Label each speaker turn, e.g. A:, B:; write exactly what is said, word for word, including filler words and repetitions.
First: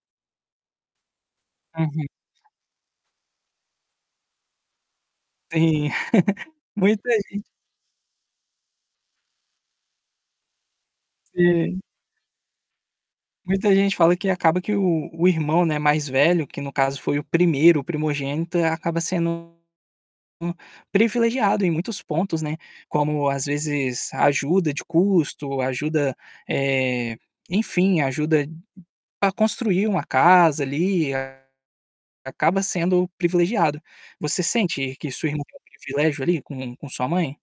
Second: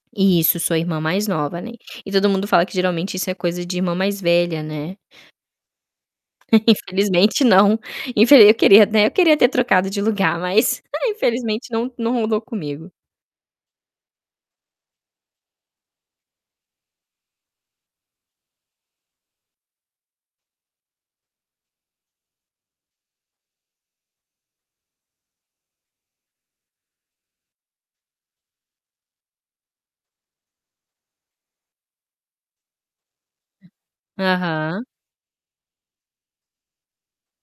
A: Isso, sou irmã mais nova, né.
B: Uhum.
A: E todo mundo fala que geralmente isso é coisa de irmã mais velha, né.
B: Sim, muita
A: Infelizmente
B: gente
A: não, infe eu queria, né, eu queria ter trocado de lugar, mas infelizmente
B: Sim.
A: não não rolou comigo.
B: Muita gente fala que acaba que o o irmão, não é, mais velho que no caso foi o primeiro, o primogênito, acaba sendo hum, privilegiado em muitos pontos, né, como às vezes ajuda de custo, ajuda, eh, enfim, ajuda para construir uma casa, ali, acaba sendo privilegiado. Você
A: Aham.
B: sente que sua irmã tem privilégio, ali, com com sua mãe?